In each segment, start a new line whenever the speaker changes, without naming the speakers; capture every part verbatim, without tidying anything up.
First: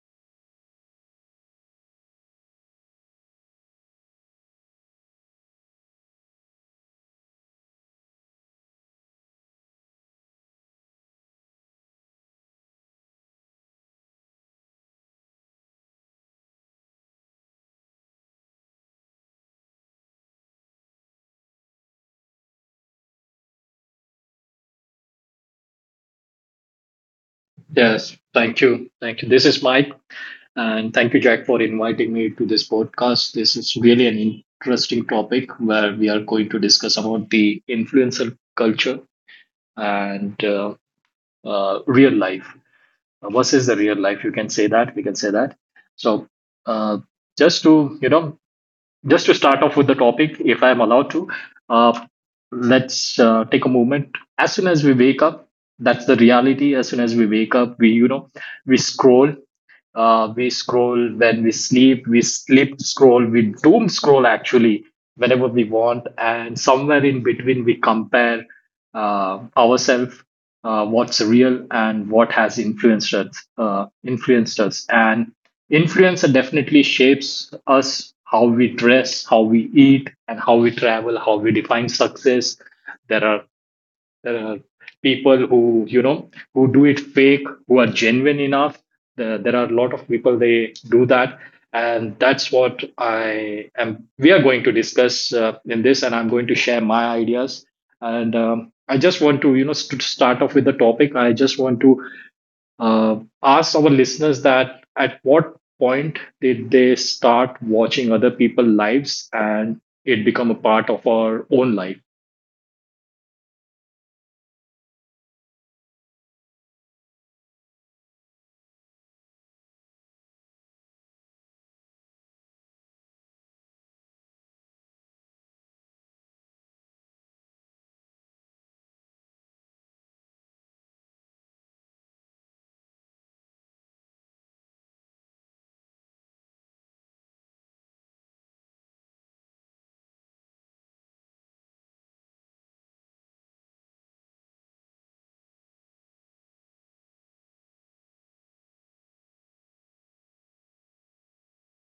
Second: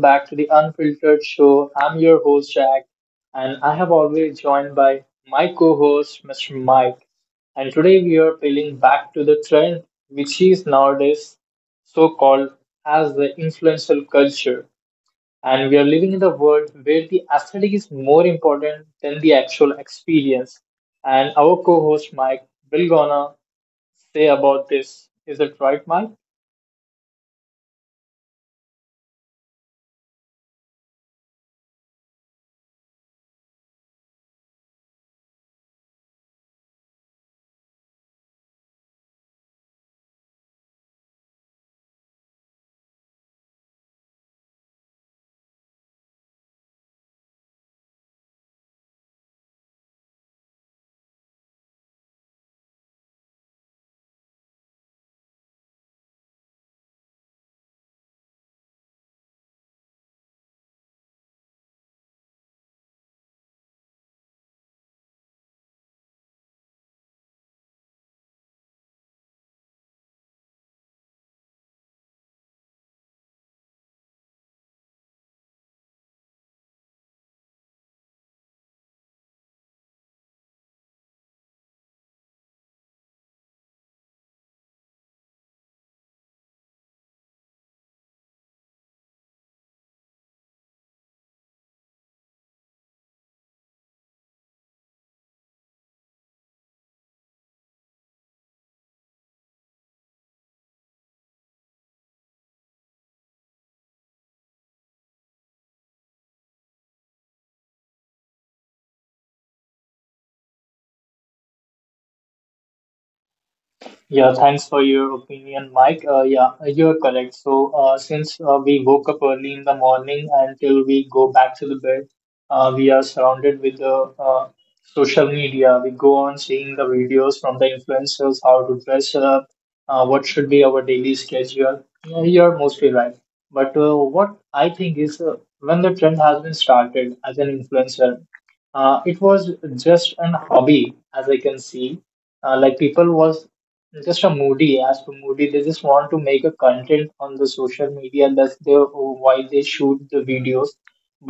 back to the Unfiltered Show. I'm your host, Jack, and I have always joined by my co host, Mister Mike. And today we are peeling back to the trend, which is nowadays so called as the influential culture. And we are living in the world where the aesthetic is more important than the actual experience. And our co host, Mike, will gonna say about this. Is it right, Mike?
Yes, thank you. Thank you. This is Mike, and thank you, Jack, for inviting me to this podcast. This is really an interesting topic where we are going to discuss about the influencer culture and uh, uh, real life Uh, versus the real life. You can say that. We can say that. So, uh, just to you know, just to start off with the topic, if I am allowed to, uh, let's uh, take a moment. As soon as we wake up, that's the reality. As soon as we wake up, we you know we scroll uh, we scroll. When we sleep, we sleep scroll, we doom scroll actually whenever we want, and somewhere in between we compare uh, ourselves, uh, what's real and what has influenced us, uh, influenced us. And influencer definitely shapes us how we dress, how we eat, and how we travel, how we define success. There are there are people who you know who do it fake, who are genuine enough. There, there are a lot of people they do that, and that's what I am we are going to discuss uh, in this, and I'm going to share my ideas. And um, I just want to you know st- start off with the topic. I just want to uh, ask our listeners that at what point did they start watching other people's lives and it become a part of our own life?
Yeah, thanks for your opinion, Mike. Uh, yeah, you're correct. So, uh, since uh, we woke up early in the morning until we go back to the bed, uh, we are surrounded with the uh, social media. We go on seeing the videos from the influencers, how to dress up, uh, what should be our daily schedule. Yeah, you're mostly right. But uh, what I think is uh, when the trend has been started as an influencer, uh, it was just an hobby, as I can see. Uh, like people was just a moody as for moody, they just want to make a content on the social media. That's the why they shoot the videos.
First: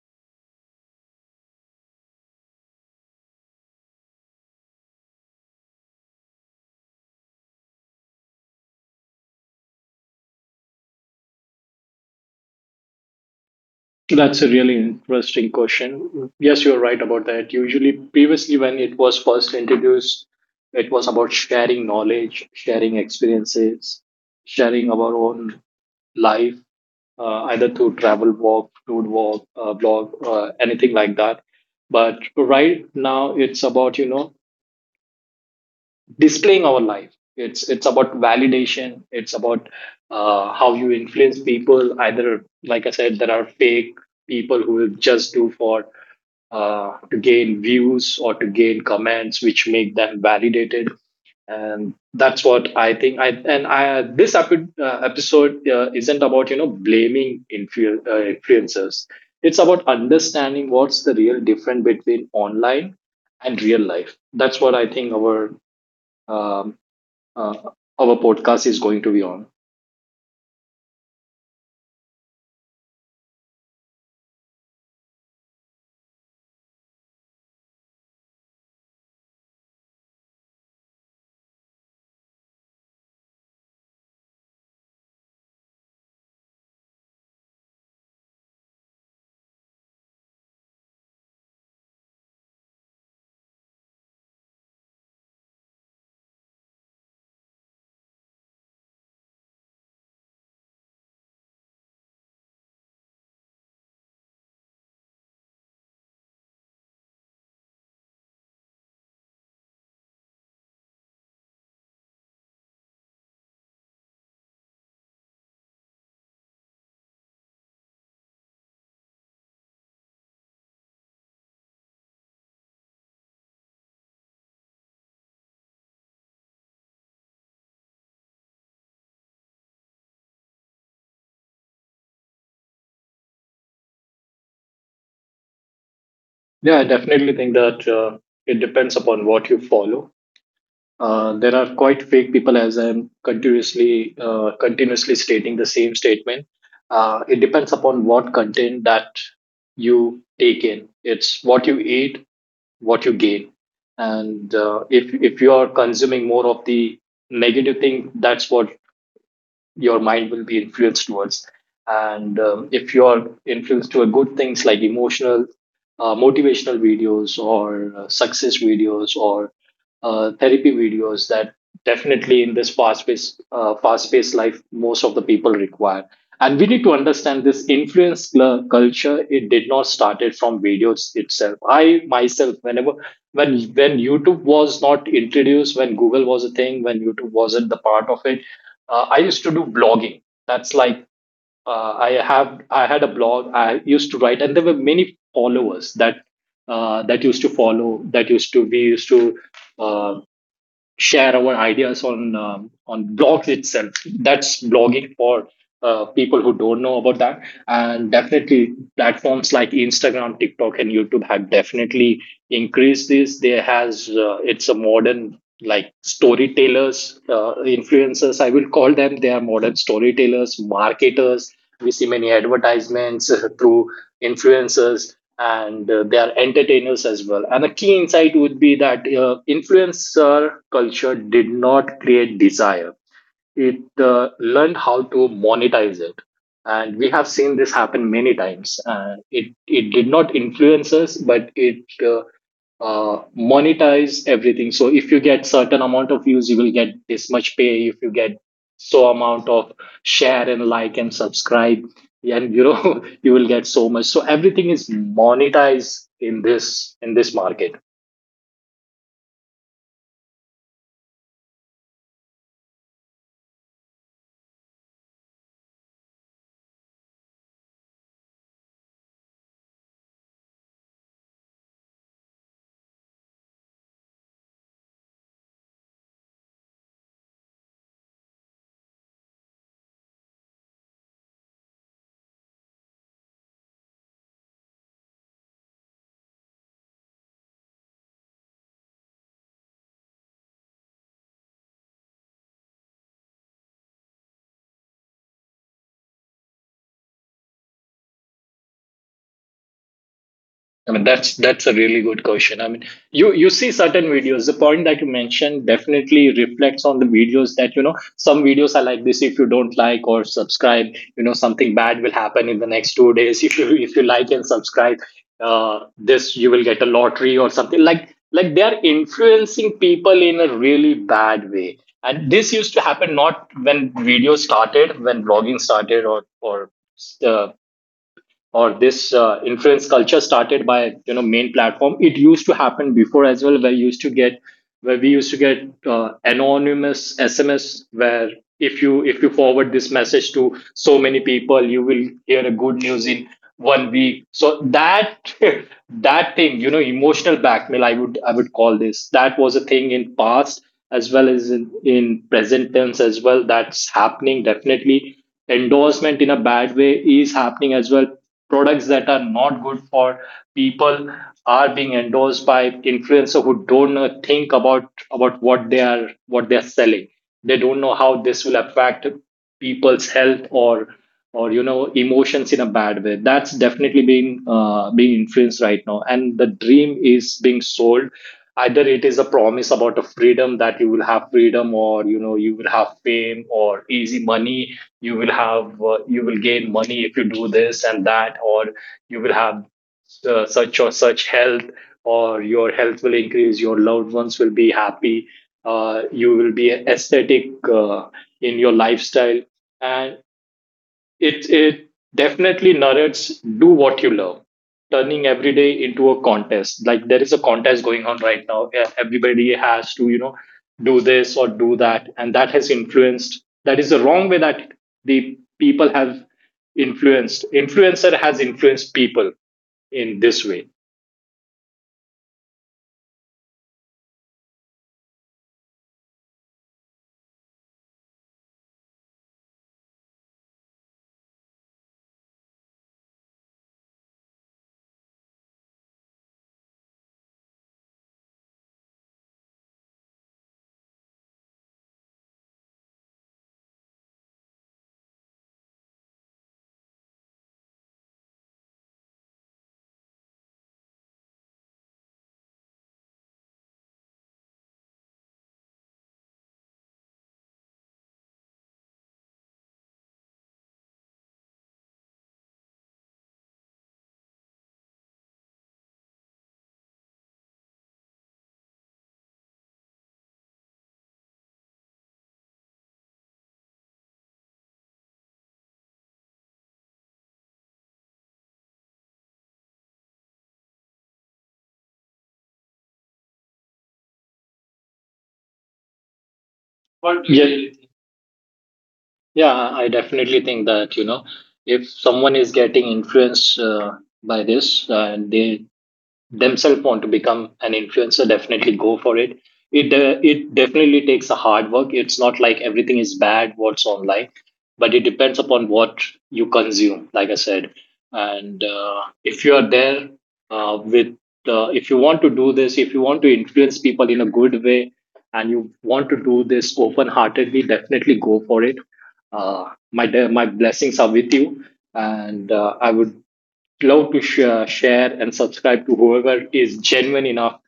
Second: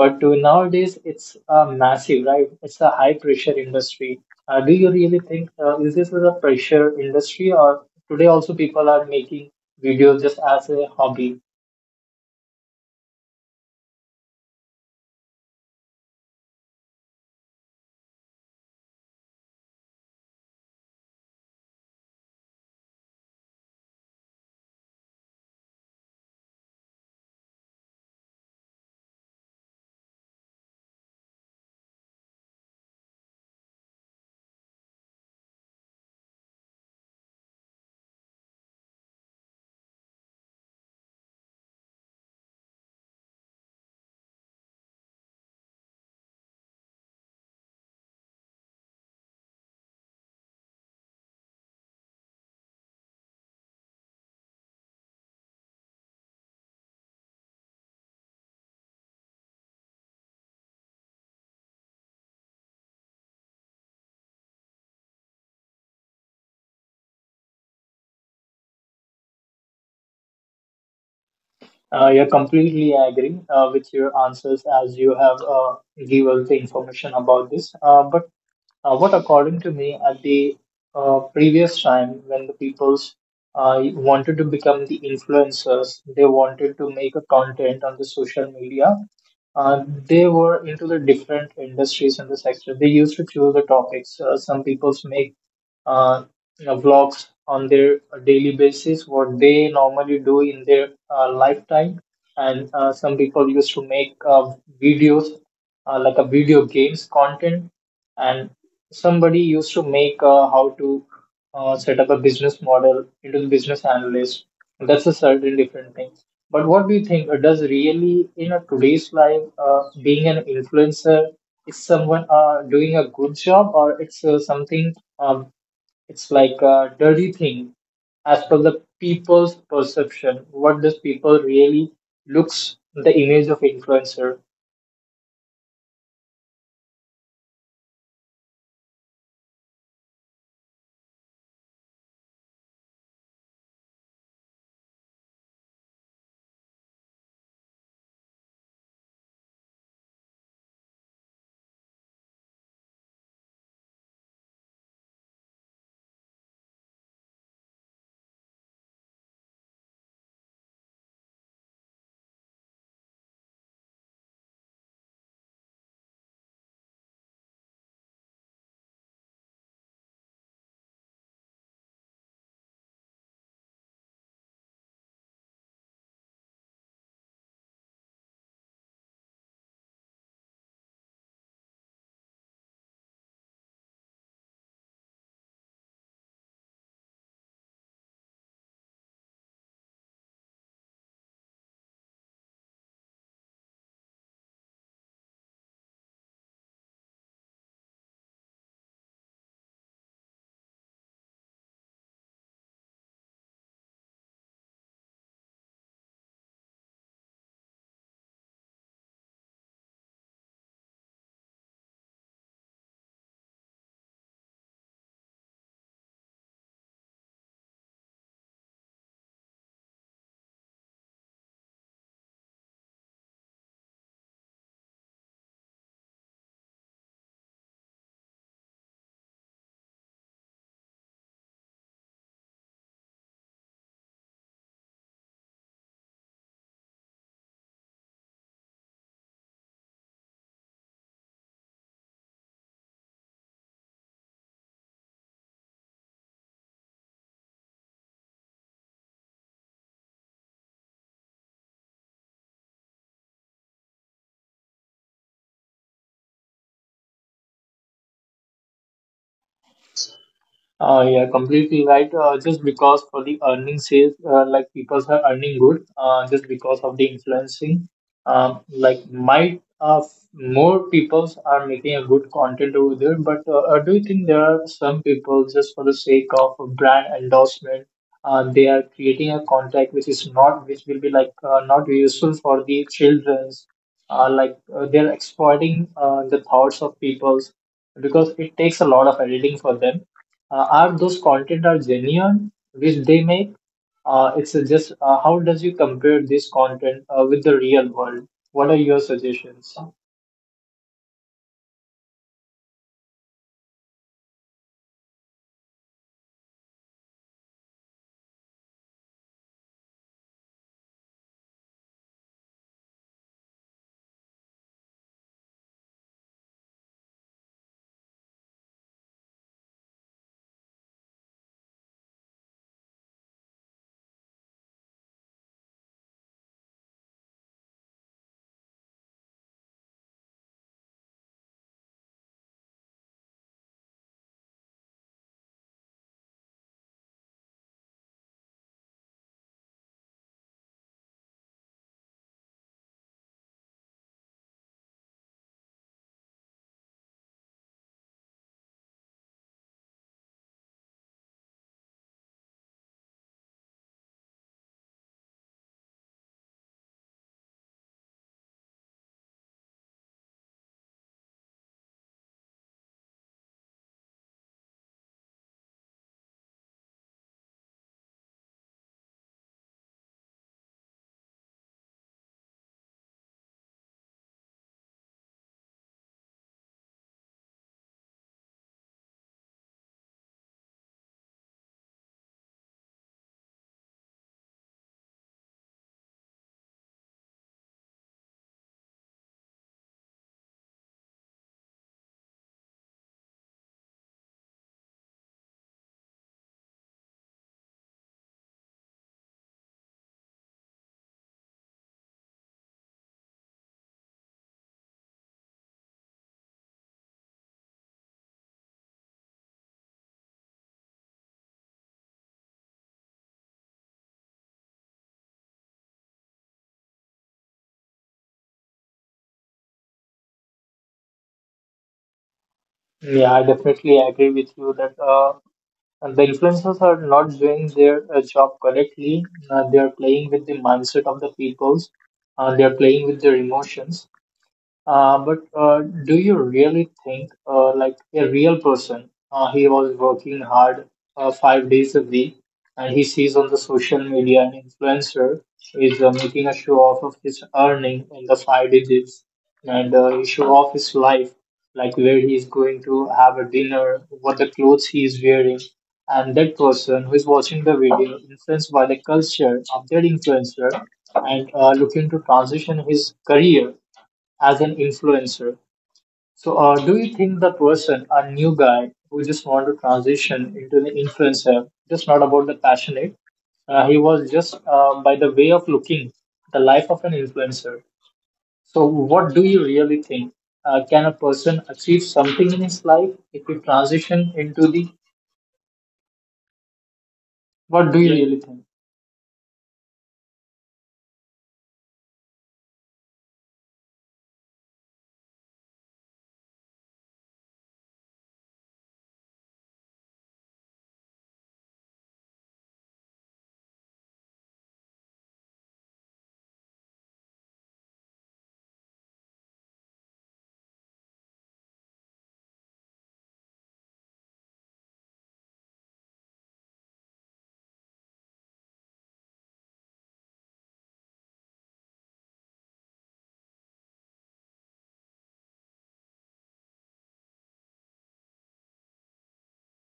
But uh, nowadays it's uh, massive, right? It's a high pressure industry. Uh, do you really think uh, is this is a pressure industry, or today also people are making videos just as a hobby?
That's a really interesting question. Yes, you're right about that. Usually, previously, when it was first introduced, it was about sharing knowledge, sharing experiences, sharing our own life, uh, either through travel walk, food walk, uh, blog, uh, anything like that. But right now, it's about, you know, displaying our life. It's it's about validation. It's about uh, how you influence people. Either, like I said, there are fake people who will just do for uh, to gain views or to gain comments which make them validated. And that's what I think. I and i this epi- uh, episode uh, isn't about you know blaming influ- uh, influencers. It's about understanding what's the real difference between online and real life. That's what I think our um, uh, our podcast is going to be on.
Uh, you're completely agree uh, with your answers as you have uh, given the information about this, uh, but Uh, what, according to me, at the uh, previous time when the people's uh, wanted to become the influencers, they wanted to make a content on the social media. Uh, they were into the different industries in the sector. They used to choose the topics. Uh, some people make uh, you know, vlogs on their daily basis, what they normally do in their uh, lifetime. And uh, some people used to make uh, videos, uh, like a video games content, and somebody used to make uh, how to uh, set up a business model into the business analyst. That's a certain different thing. But what do you think? Uh, Does really in a today's life, uh, being an influencer is someone uh, doing a good job, or it's uh, something? Um, it's like a dirty thing, as per the people's perception. What does people really looks the image of influencer?
Yeah, I definitely think that uh, it depends upon what you follow. Uh, there are quite fake people, as I'm continuously uh, continuously stating the same statement. Uh, it depends upon what content that you take in. It's what you eat, what you gain, and uh, if if you are consuming more of the negative thing, that's what your mind will be influenced towards. And um, if you're influenced toward good things like emotional, uh, motivational videos or uh, success videos or uh, therapy videos, that definitely in this fast-paced, uh, fast-paced life, most of the people require. And we need to understand this influence cl- culture. It did not started from videos itself. I myself, whenever when when YouTube was not introduced, when Google was a thing, when YouTube wasn't the part of it, uh, I used to do blogging. That's like uh, I have I had a blog. I used to write, and there were many followers that uh, that used to follow that used to we used to uh, share our ideas on um, on blogs itself. That's blogging for uh, people who don't know about that. And definitely, platforms like Instagram, TikTok, and YouTube have definitely increased this. There has uh, it's a modern like storytellers, uh, influencers. I will call them. They are modern storytellers, marketers. We see many advertisements through influencers, and uh, they are entertainers as well. And a key insight would be that uh, influencer culture did not create desire, it uh, learned how to monetize it. And we have seen this happen many times. Uh, it it did not influence us, but it uh, uh, monetize everything. So if you get certain amount of views, you will get this much pay. If you get so amount of share and like and subscribe, and you know, you will get so much. So everything is monetized in this in this market.
Uh, yeah, completely right. Uh, just because for the earning sales, uh, like people are earning good, uh, just because of the influencing, um, like might uh, f- more people are making a good content over there. But uh, uh, do you think there are some people just for the sake of a brand endorsement, uh, they are creating a content which is not, which will be like uh, not useful for the childrens. Uh, like uh, they're exploiting uh, the thoughts of people's, because it takes a lot of editing for them. Uh, are those content are genuine which they make? Uh, it's uh, just uh, How does you compare this content uh, with the real world? What are your suggestions?
I mean, that's that's a really good question. I mean, you you see certain videos. The point that you mentioned definitely reflects on the videos that, you know, some videos are like this. If you don't like or subscribe, you know something bad will happen in the next two days. If you if you like and subscribe, uh, this, you will get a lottery or something like like they are influencing people in a really bad way. And this used to happen not when video started, when blogging started, or or uh, or this uh, influence culture started by, you know, main platform. It used to happen before as well, where you used to get where we used to get uh, anonymous sms, where if you if you forward this message to so many people, you will hear a good news in one week. So that that thing, you know, emotional blackmail, i would i would call this. That was a thing in past as well as in, in present tense as well. That's happening definitely. Endorsement in a bad way is happening as well. Products that are not good for people are being endorsed by influencers who don't know, think about about what they are what they are selling. They don't know how this will affect people's health or, or you know, emotions in a bad way. That's definitely being uh, being influenced right now, and the dream is being sold. Either it is a promise about a freedom, that you will have freedom, or, you know, you will have fame or easy money. You will have uh, you will gain money if you do this and that, or you will have uh, such or such health, or your health will increase, your loved ones will be happy, uh, you will be aesthetic uh, in your lifestyle. And it it definitely narrates do what you love, turning every day into a contest. Like there is a contest going on right now, where everybody has to, you know, do this or do that, and that has influenced. That is the wrong way that the people have influenced. Influencer has influenced people in this way.
Yeah, I definitely agree with you that uh, the influencers are not doing their uh, job correctly. Uh, they are playing with the mindset of the peoples. Uh, they are playing with their emotions. Uh, but uh, do you really think, uh, like a real person, uh, he was working hard uh, five days a week, and he sees on the social media an influencer is uh, making a show off of his earning in the five digits, and uh, he show off his life, like where he is going to have a dinner, what the clothes he is wearing, and that person who is watching the video, influenced by the culture of that influencer, and uh, looking to transition his career as an influencer. So, uh, do you think the person, a new guy who just want to transition into the influencer, just not about the passionate, uh, he was just uh, by the way of looking, the life of an influencer. So, what do you really think? Uh, can a person achieve something in his life if he transition into the? What do you really think?
What do you yeah, think? Yeah, I definitely think that, you know, if someone is getting influenced uh, by this uh, and they themselves want to become an influencer, definitely go for it. It uh, it definitely takes a hard work. It's not like everything is bad what's online, but it depends upon what you consume. Like I said, and uh, if you are there uh, with uh, if you want to do this, if you want to influence people in a good way, and you want to do this open heartedly, definitely go for it. Uh, my de- my blessings are with you, and uh, I would love to sh- uh, share and subscribe to whoever is genuine enough,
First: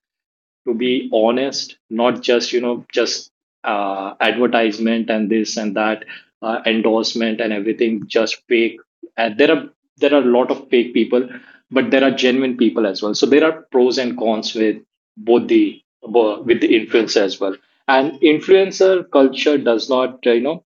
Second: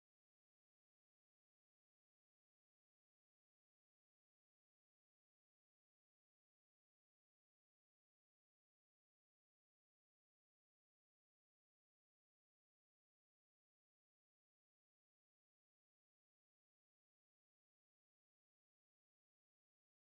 to be honest. Not just, you know, just uh, advertisement and this and that, uh, endorsement and everything just fake. And there are there are a lot of fake people, but there are genuine people as well. So there are pros and cons with both the bo- with the influencer as well. And influencer culture does not uh, you know,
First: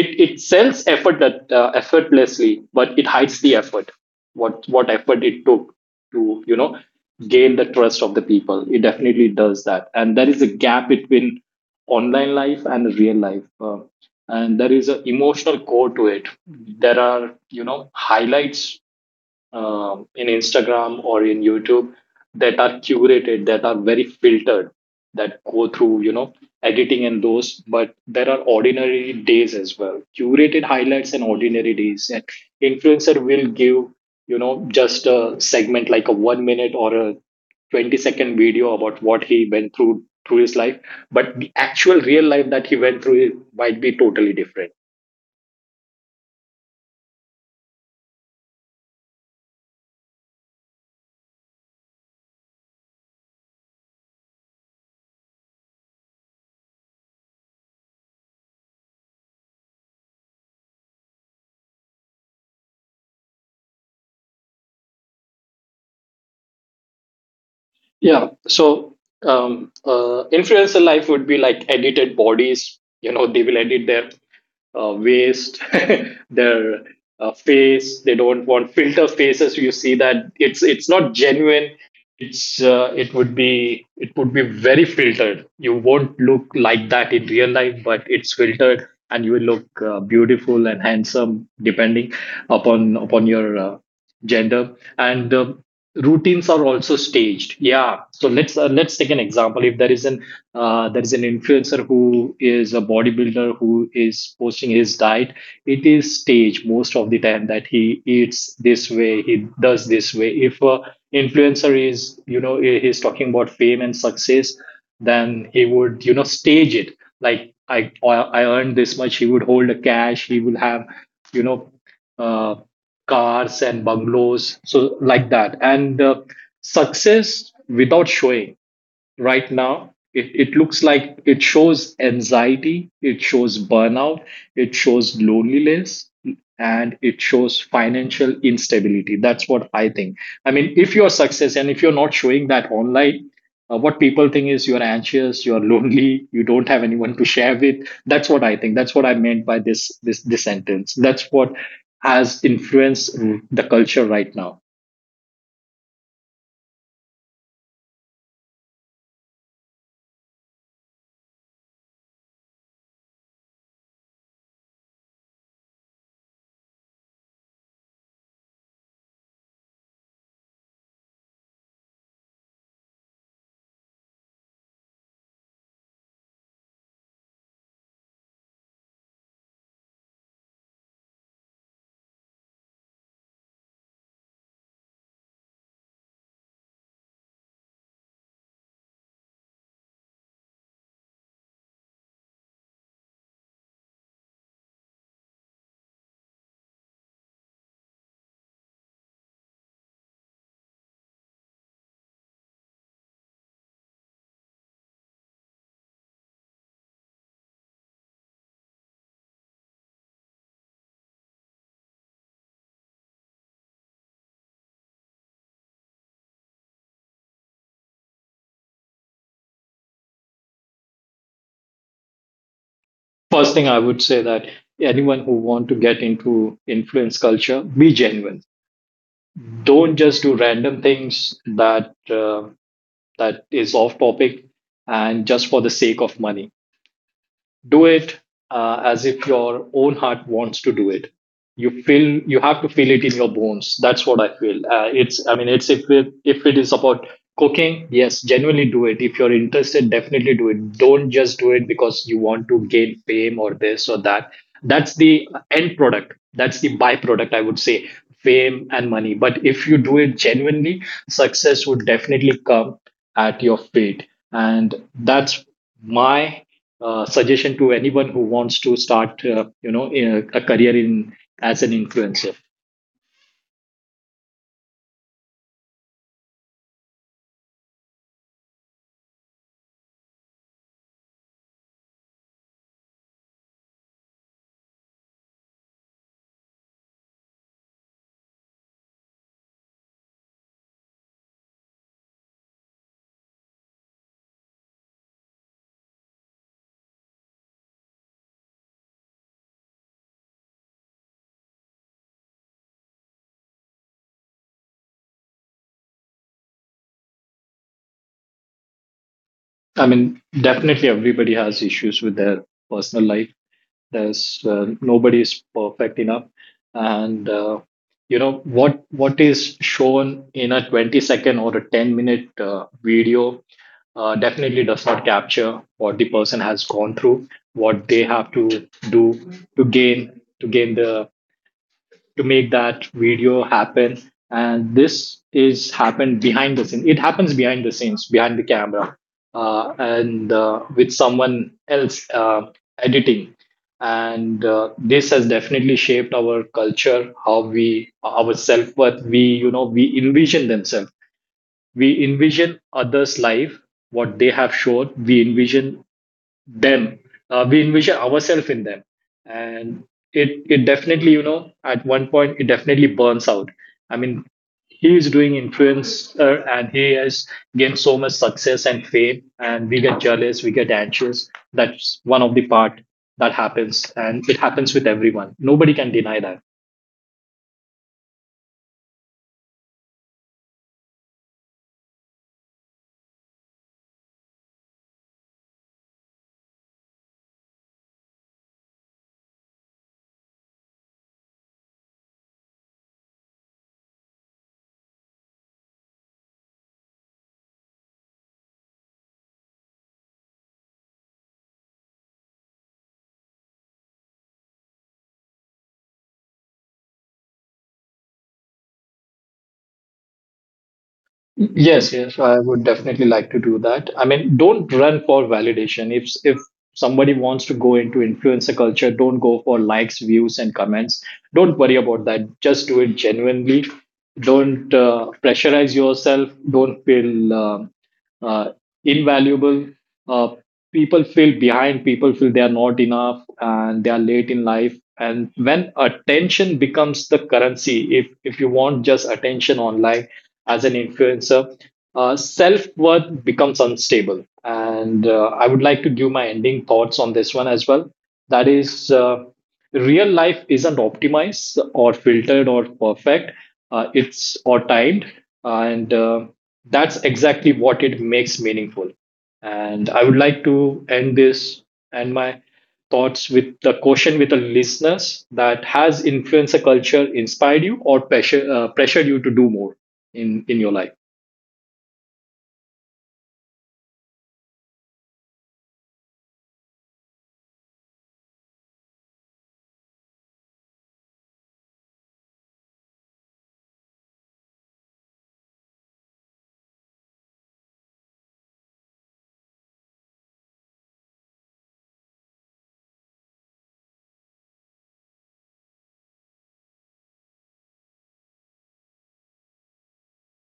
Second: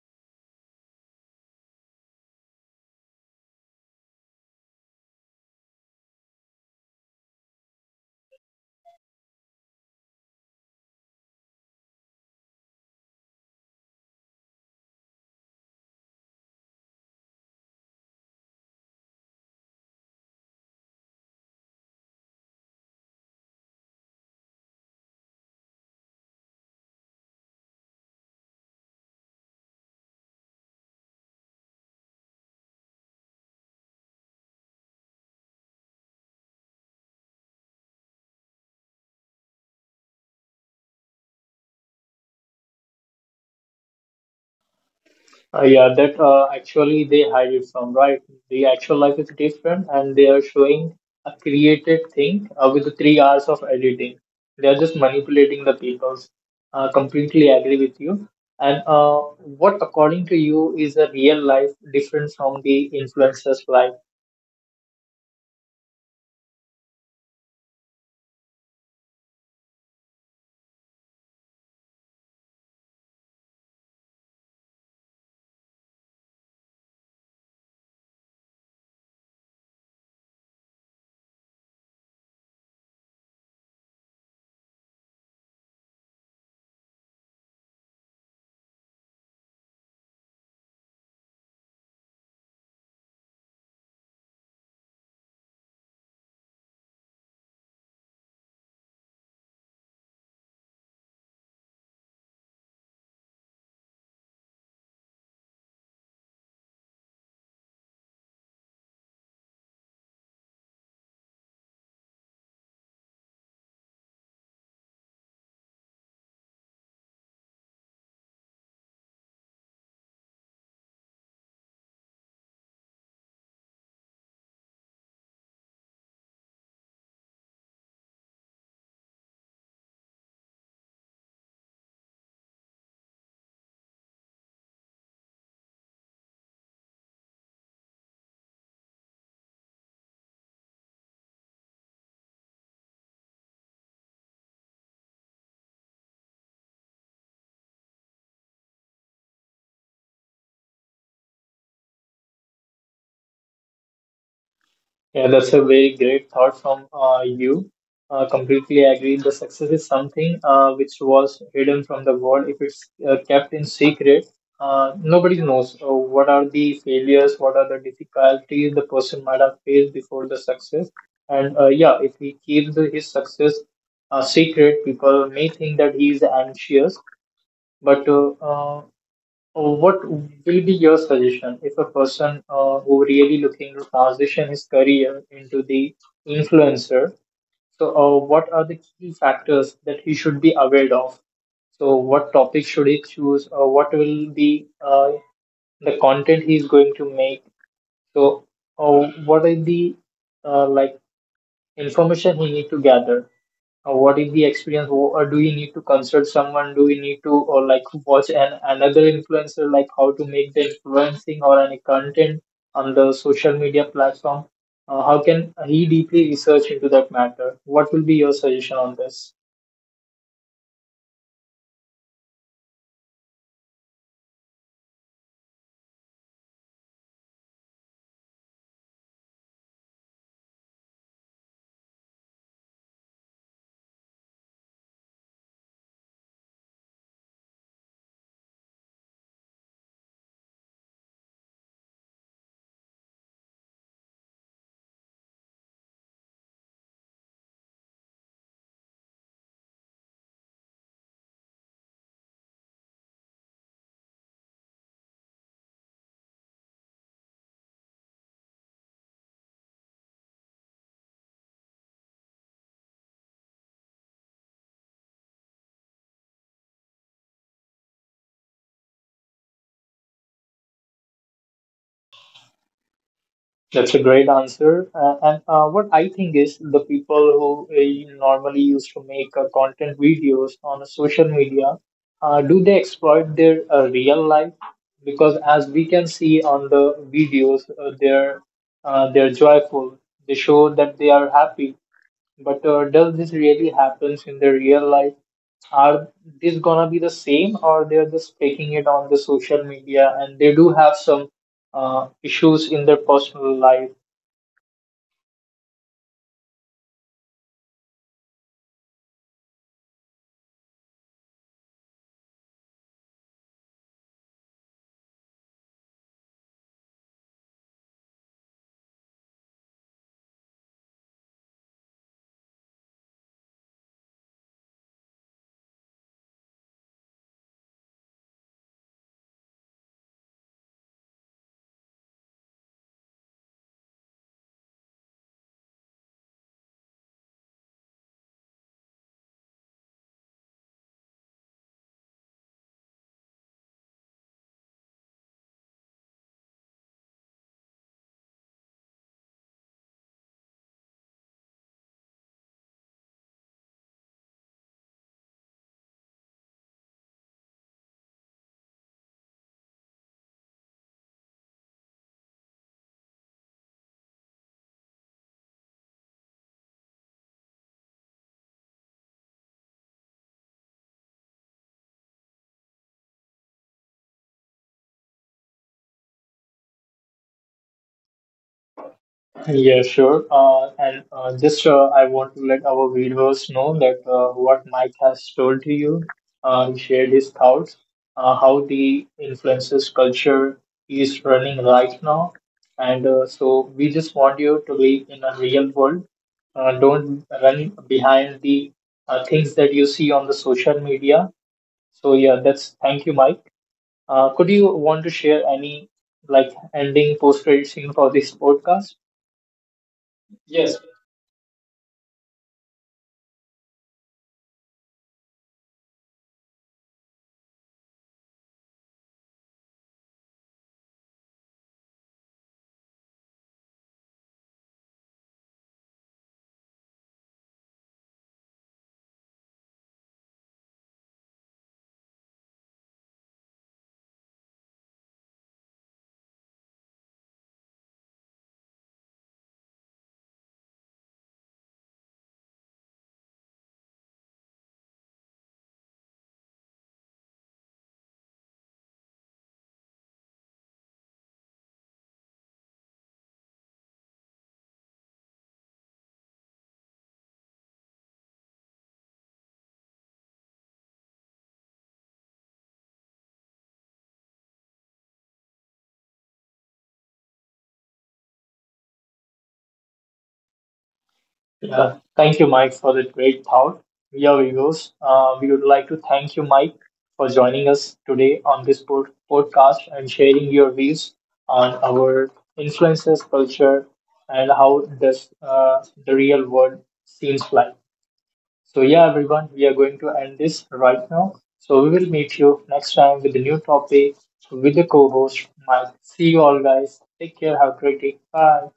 it it sends effort that uh, effortlessly, but it hides the effort. What what effort it took to, you know, gain the trust of the people. It definitely does that, and there is a gap between online life and real life. Uh, and there is an emotional core to it. There are, you know, highlights um, in Instagram or in YouTube that are curated, that are very filtered, that go through, you know, editing and those. But there are ordinary days as well, curated highlights and ordinary days. And influencer will give, you know, just a segment like a one minute or a twenty second video about what he went through through his life, but the actual real life that he went through might be totally different.
Uh, yeah, that uh, actually they hide it from, right? The actual life is different, and they are showing a created thing uh, with the three hours of editing. They are just manipulating the peoples. Uh, completely agree with you. And uh, what, according to you, is the real life different from the influencer's life?
Yeah. So um, uh, influencer life would be like edited bodies. You know, they will edit their uh, waist, their uh, face. They don't want filter faces. You see that it's it's not genuine. It's uh, it would be it would be very filtered. You won't look like that in real life, but it's filtered, and you will look uh, beautiful and handsome depending upon upon your uh, gender, and uh, routines are also staged. Yeah, so let's uh, let's take an example. If there is an uh, there is an influencer who is a bodybuilder who is posting his diet, it is staged most of the time that he eats this way, he does this way. If a influencer is, you know, he- he's talking about fame and success, then he would, you know, stage it like i i earned this much. He would hold a cash, he will have, you know, Uh, cars and bungalows, so like that, and uh, success without showing right now. It, it looks like it shows anxiety, it shows burnout, it shows loneliness, and it shows financial instability. That's what I think. I mean, if you're success and if you're not showing that online, uh, what people think is you're anxious, you're lonely, you don't have anyone to share with. That's what I think. That's what I meant by this this this sentence. That's what has influenced the culture right now.
Yeah, that's a very great thought from uh, you. Uh, completely agree. The success is something uh, which was hidden from the world. If it's uh, kept in secret, uh, nobody knows uh, what are the failures, what are the difficulties the person might have faced before the success. And uh, yeah, if he keeps the, his success uh, secret, people may think that he is anxious. But uh, uh, uh, what will be your suggestion if a person uh, who really looking to transition his career into the influencer? So, uh, what are the key factors that he should be aware of? So, what topic should he choose, or what will be uh, the content he is going to make? So, uh, what are the uh, like information he need to gather? Uh, what is the experience? Wh- or do we need to consult someone, do we need to, or like watch an another influencer, like how to make the influencing or any content on the social media platform? Uh, how can he deeply research into that matter? What will be your suggestion on this?
First thing I would say that anyone who want to get into influence culture, be genuine. Don't just do random things that uh, that is off topic and just for the sake of money, do it uh, as if your own heart wants to do it. You feel, you have to feel it in your bones. That's what I feel. Uh, it's, I mean, it's if it, if it is about cooking, yes, genuinely do it. If you're interested, definitely do it. Don't just do it because you want to gain fame or this or that. That's the end product, that's the byproduct, I would say, fame and money. But if you do it genuinely, success would definitely come at your feet. And that's my uh, suggestion to anyone who wants to start, uh, you know, a, a career in as an influencer.
That's a great answer. Uh, and uh, what I think is the people who uh, normally used to make uh, content videos on social media, uh, do they exploit their uh, real life? Because as we can see on the videos, uh, they're uh, they're joyful. They show that they are happy. But uh, does this really happens in the real life? Are this gonna be the same, or they're just taking it on the social media and they do have some uh, issues in their personal life.
I mean, definitely everybody has issues with their personal life. There's uh, nobody is perfect enough, and uh, you know, what what is shown in a twenty second or a ten minute uh, video uh, definitely does not capture what the person has gone through, what they have to do to gain to gain the, to make that video happen. And this is happened behind the scenes. It happens behind the scenes, behind the camera, uh, and uh, with someone else uh, editing. And uh, this has definitely shaped our culture, how we, our self worth. We, you know, we envision themselves. We envision others' life, what they have shown. We envision them, uh, we envision ourselves in them. And it it definitely, you know, at one point it definitely burns out. I mean, he is doing influencer and he has gained so much success and fame, and we get jealous, we get anxious. That's one of the part that happens, and it happens with everyone. Nobody can deny that.
Yeah, sure. Uh, and uh, just uh, I want to let our viewers know that uh, what Mike has told to you, uh, he shared his thoughts, uh, how the influences culture is running right now. And uh, so we just want you to live in a real world. Uh, don't run behind the uh, things that you see on the social media. So yeah, that's thank you, Mike. Uh, could you want to share any like ending post-credit scene for this podcast?
Yes, yes, I
Yes.
would definitely like to do that. I mean, don't run for validation. If if somebody wants to go into influencer culture, don't go for likes, views, and comments. Don't worry about that. Just do it genuinely. Don't uh, pressurize yourself. Don't feel um uh, invaluable. Uh, People feel behind. People feel they are not enough and they are late in life. And when attention becomes the currency, if if you want just attention online as an influencer, uh, self worth becomes unstable. And uh, I would like to give my ending thoughts on this one as well. That is, uh, real life isn't optimized or filtered or perfect, uh, it's or timed. And uh, that's exactly what it makes meaningful. And I would like to end this and my thoughts with the question with the listeners: that has influencer culture inspired you or pressure, uh, pressured you to do more in in your life?
Uh, thank you, Mike, for that great thought. Here we go. Uh, we would like to thank you, Mike, for joining us today on this pod- podcast and sharing your views on our influences, culture, and how does uh, the real world seems like. So, yeah, everyone, we are going to end this right now. So, we will meet you next time with a new topic with the co host, Mike. See you all, guys. Take care. Have a great day. Bye.